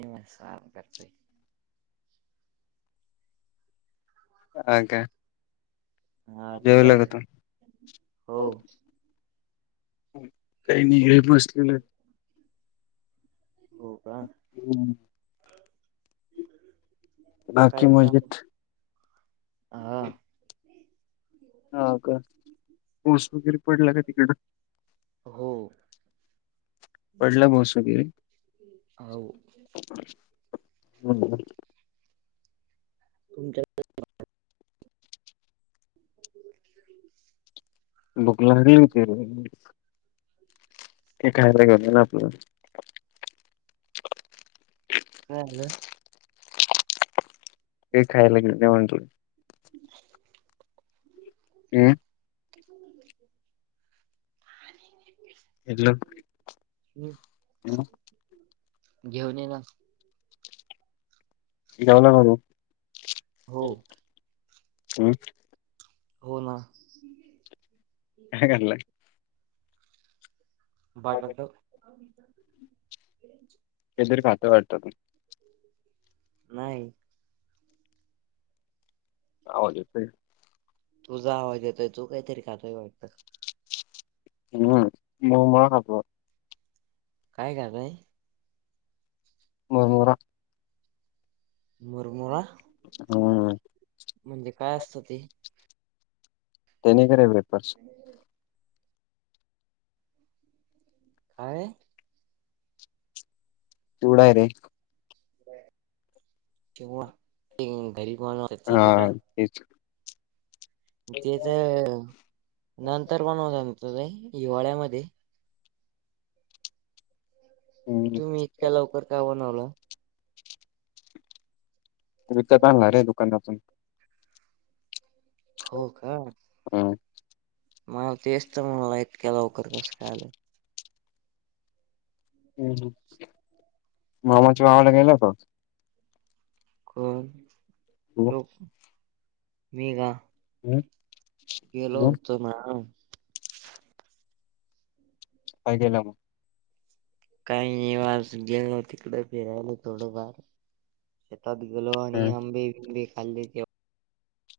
इ स करत हा का? हा जेवला काय का तू? हो काही नाही? घे बसलेलो. हो का अछ नाकी काय काम मजिद हा हाव का, ऊस वगैरे पडला का तिकडं? पडला पाऊस वगैरे. हो हम्म [unintelligible] तुमच्या ह् बुगलाारी ते ते खायला गेलं ना आपलं हो हे खायला घेवून ये म्हंटलं. [inaudible] [unintelligible] हम् हम्म हॅलो घेऊन ये ना जावला करू हो हम् हो ना काय खाल्लाय? बाटात ते जरी खातं वाटतं नाही. हज ते तुझा आवाज येतोय तू काहीतरी खातोय वाटत हम्म म मा हबवा काय का बाय मरमरा मरमरा हो म्हणजे काय असत ते त्यानीकरवेपर्स कााय तूडा रे केव गरीबन हा तेच त्याच नंतर कोण होत त हिवाळ्यामध्ये ग हम्म तुम्ही इतका लवकर का बनवला तू इथत आणला रे दुकानातून हो का हम माग तेस् म्हणालातक्यालाोकर कस काले हुं हुं मामाच्या गावाला गेला होता कोण हम्म तो मी का हुं गेलो होतो ना काय केला म? काही नाही ब आज गेलो तिकड फिरायल थोडंफार शेतात गेलो आणि हम्म. आंबे बिबे खाल्ले ते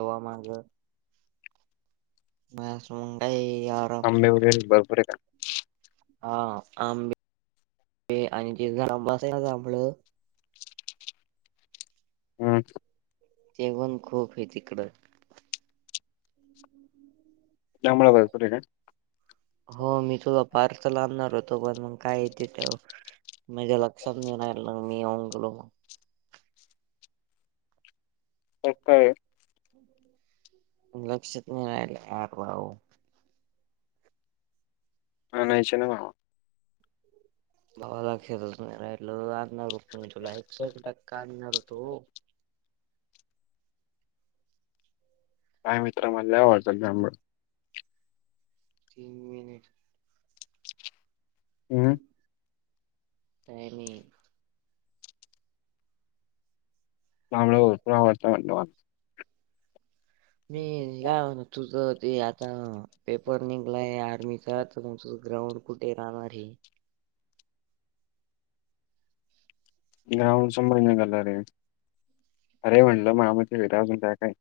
हवा [unintelligible] म्हस उंडाई या आंबे वगैरे भरपूर आता. हा आंबे आणि ते जांभळं अस ना ते जांभळं हम्म. जेवण खूप हे तिकडं. त्यामुळं [unintelligible] हो मी तुला पार्सल आणार होतो पण मग काय येते [unintelligible] माझ्या लक्षात नाही राहील मी येऊन गेलो काय काय? लक्षात नाही राहिल [unintelligible] आनायचे ना म. भावा लक्ष्यात आजून रहित आणणार होतो मी तुला एकसे एक टक्का आणणार होतो माय मित्र म्हणाल्यावर वर [unintelligible] आंब तीन मिनिट हम्म. काय नाही तांबड [unintelligible] आवडत म्हटलं मला मी गावाहून तुझं ते आता पेपर निघलाय आर्मीचा तर तुमच ग्राउंड कुठे राहणार आहे? ग्राउंड समोर निघालं रे अरे म्हणलं माया मित्र [unintelligible] काय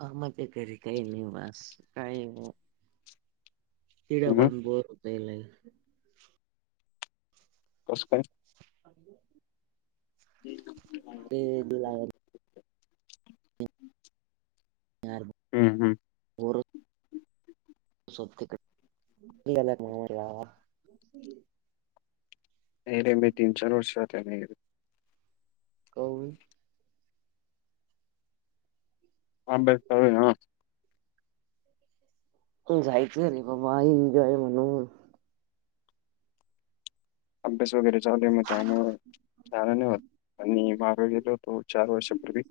मामाच्या घरी काही नाही बास काही नाही. ठीक आहे हम्म आपण बोर होतय लई. कसं काय? [unintelligible] [unintelligible] ते लाग यार ब हुं, हुं. पोरं सोड तिकडं मुली याल्यात म्हण मला नाही रे मी तीन चार वर्षात नाही काऊन? अभ्यास चालू हे ना. जायचं रे बाबा एन्जॉय म्हणून. अभ्यास वगैरे जाऊदे म्हणलं त्यामुळं [unintelligible] नाही होत आणि माग गेलो होतो चार वर्षापूर्वी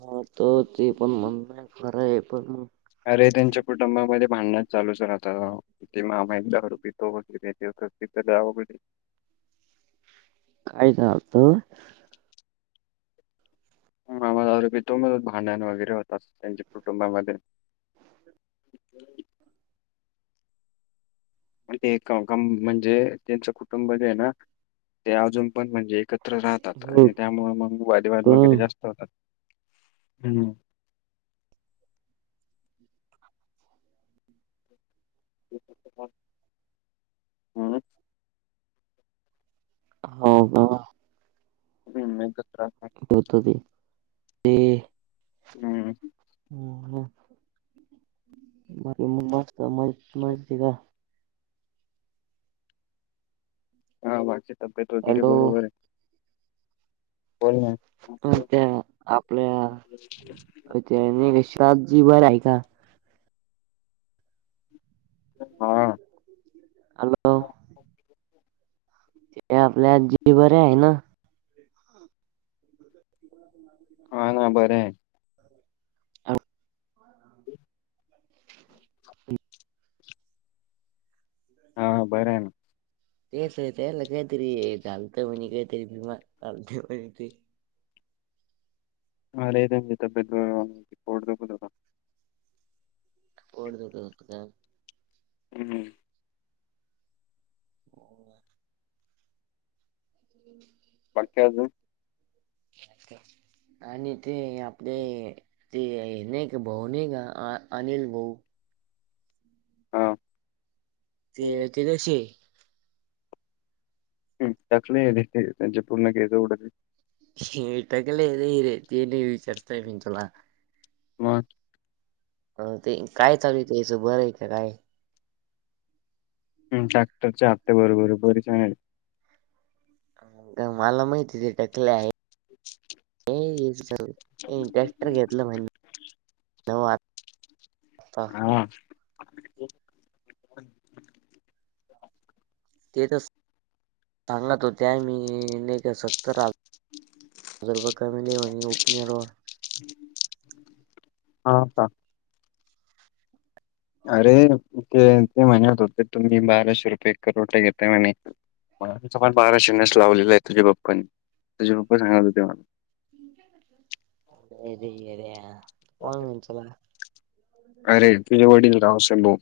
हा तो ते पण म्हणं खरं आहे पण अरे त्यांच्या कुटुंबामध्ये भांडण चालूच राहता. ते मामा एक दारू पितो [unintelligible] तिचं लई आवघड आहे काय झालत? मामा दारू पितो म भांडण वगैरे होता अस त्यांच्या कुटुंबामध्ये आण ते एक काका म्हणजे त्यांच कुटुंब जे आहे ना ते अजून पण म्हणजे एक त्र राहतात हो आणि त्यामुळ म वादेवाद का वगैरे जास्त होतात हुं. हम हो का ह मत रा होत ते ते हम्म की मस्त म मज का हा वाची तब्येत वगैरे हॅलो बरोबर आहे बोल ना हो त्या आपल्या त्या शातजी बर आहे का हा हॅलो ते आपल्या जी बरे आहे ना हा ना बरं अ ह हा हा बरं आहे ना तेचेत काहीतरी चालत म्हणी काहीतरी भीमा चालते म्हणी त हालें तब्बेत फड दबद ड होत का हम् हम हो त बाकी्याजून आणि ते आपले ते नाही का भाऊ नाही का अनिल भाऊ हा ते ते तशी दाखली त्यांच्या पूर्ण घच उड इटकलेद रेतीनी विचारतय मिचला वा अ ते काय चालू ते याचं बरं आहे का काय ह टॅक्टरचे ह्ते बरोबर बरीच मला माहिती ते टकले आहे ट्रॅक्टर घेतलं म्हण नता हा ते तर सांगत हो त्या मी नवत राल हज रुप कामली व उपनर हा का अरे ते ते म्हणत होते तुम्ही बाराशे रुपये करोटे घेतय म्हणे मला समाार बाराशे नस लावलेला आहे तुझ्या बाप्पाांनी तुे पप्पा सांगणार होते मला अ येरण मि चला अरे तिजवाडीील तमसा बून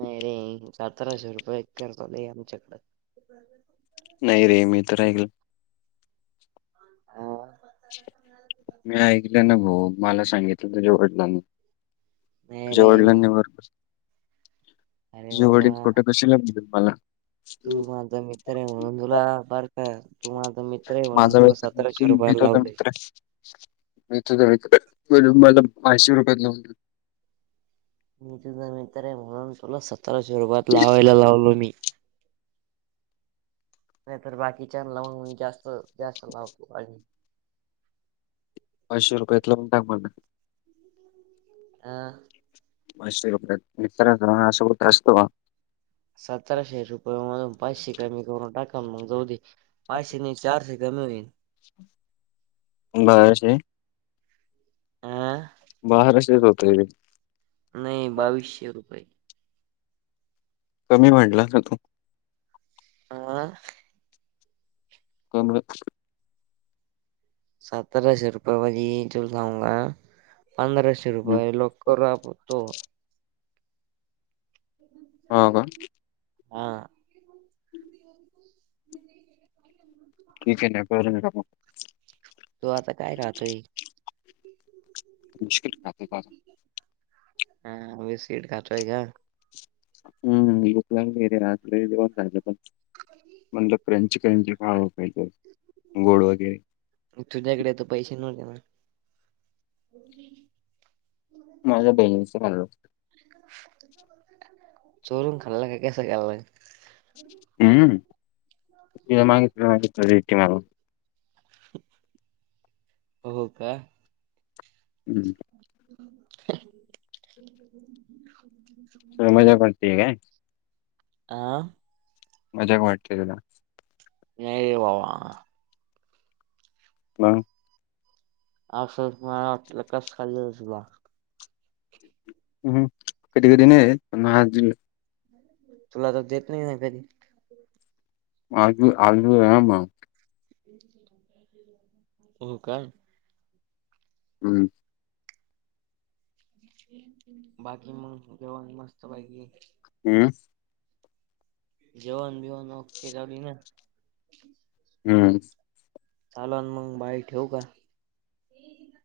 नाही रे सतराशे रुपये एक करतले आमच्याकडं बरोबर नाही रे म इथरयगला हो मी ऐकलं ना भाऊ मला सांगितलं तुझेवटलाने नाही तझ्या रे वडलांनी बर अरे तवड बाबा एक फोटो कशी लागते तुम्हाला तू माझा मित्र आहे म्हणून तुला बर का तू माझा मित्र आहे म्हणून तुला स तु भट होता मित्र मथ मला माशवर [unintelligible] मी तुझा मित्र आहे म्हणून तुला सतराशे रुपयाात लावायला लावलो मी. नाही तर बाकीच्याला लावून मी जास्त जास्त लावतो आणि पाचशे रुपयात लावून टाक मग. हह मय इतर जण अ असुभूत असोवा [unintelligible] सतराशे रुपये मधून पाचशे कमी करून टाका मग जाऊ दे. पाचशे आणि चारशे कमी होईल. बराशे. अ बाराशेच होतय रे. नाही बावीसशे रुपये. कमी म्हडला ना तू आ पणच [unintelligible] सतराशे रुपयेमधी तूला सांगू का पंधराशे हम्म. रुपये लोक करू आपण तो. हो का. हा ठीक आहे ना बार मी बगु. तू आता काय खातोय. बिस्कीट खातोय पा हा बिस्कीट खातोय का हम् भूक लागलि रे रात्री जेवण झालं पण. म्हणलं फ्रेंच करेंच खाव काही तर गोड वगैरे. तुझ्याकडे तर पैसे नव्हते ना. माझ्या बहिणीच खल. चोरून खाल्ला का कस खाल हम्म तिला मागितल्या मागितल्या देते मला. हो का. हम्म [unintelligible] तुला मजाक वाटते काय. आं मजाक वाटते तुला. नाही रे बाबा. मग. असं मला वाट कस खाल आसल बा. ह कधी कधी नाही देत पण म आज दिलं. तुला तर देत नाही न कधी. आज दि आजदिलं ना मग. हो का. हम् बाकी मग जेवण मस्त पाैकी. हम जेवन बिवन ओके चालूहाय ना. हम्म. चालना मग बाई ठेवू का.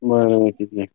बर तती नाही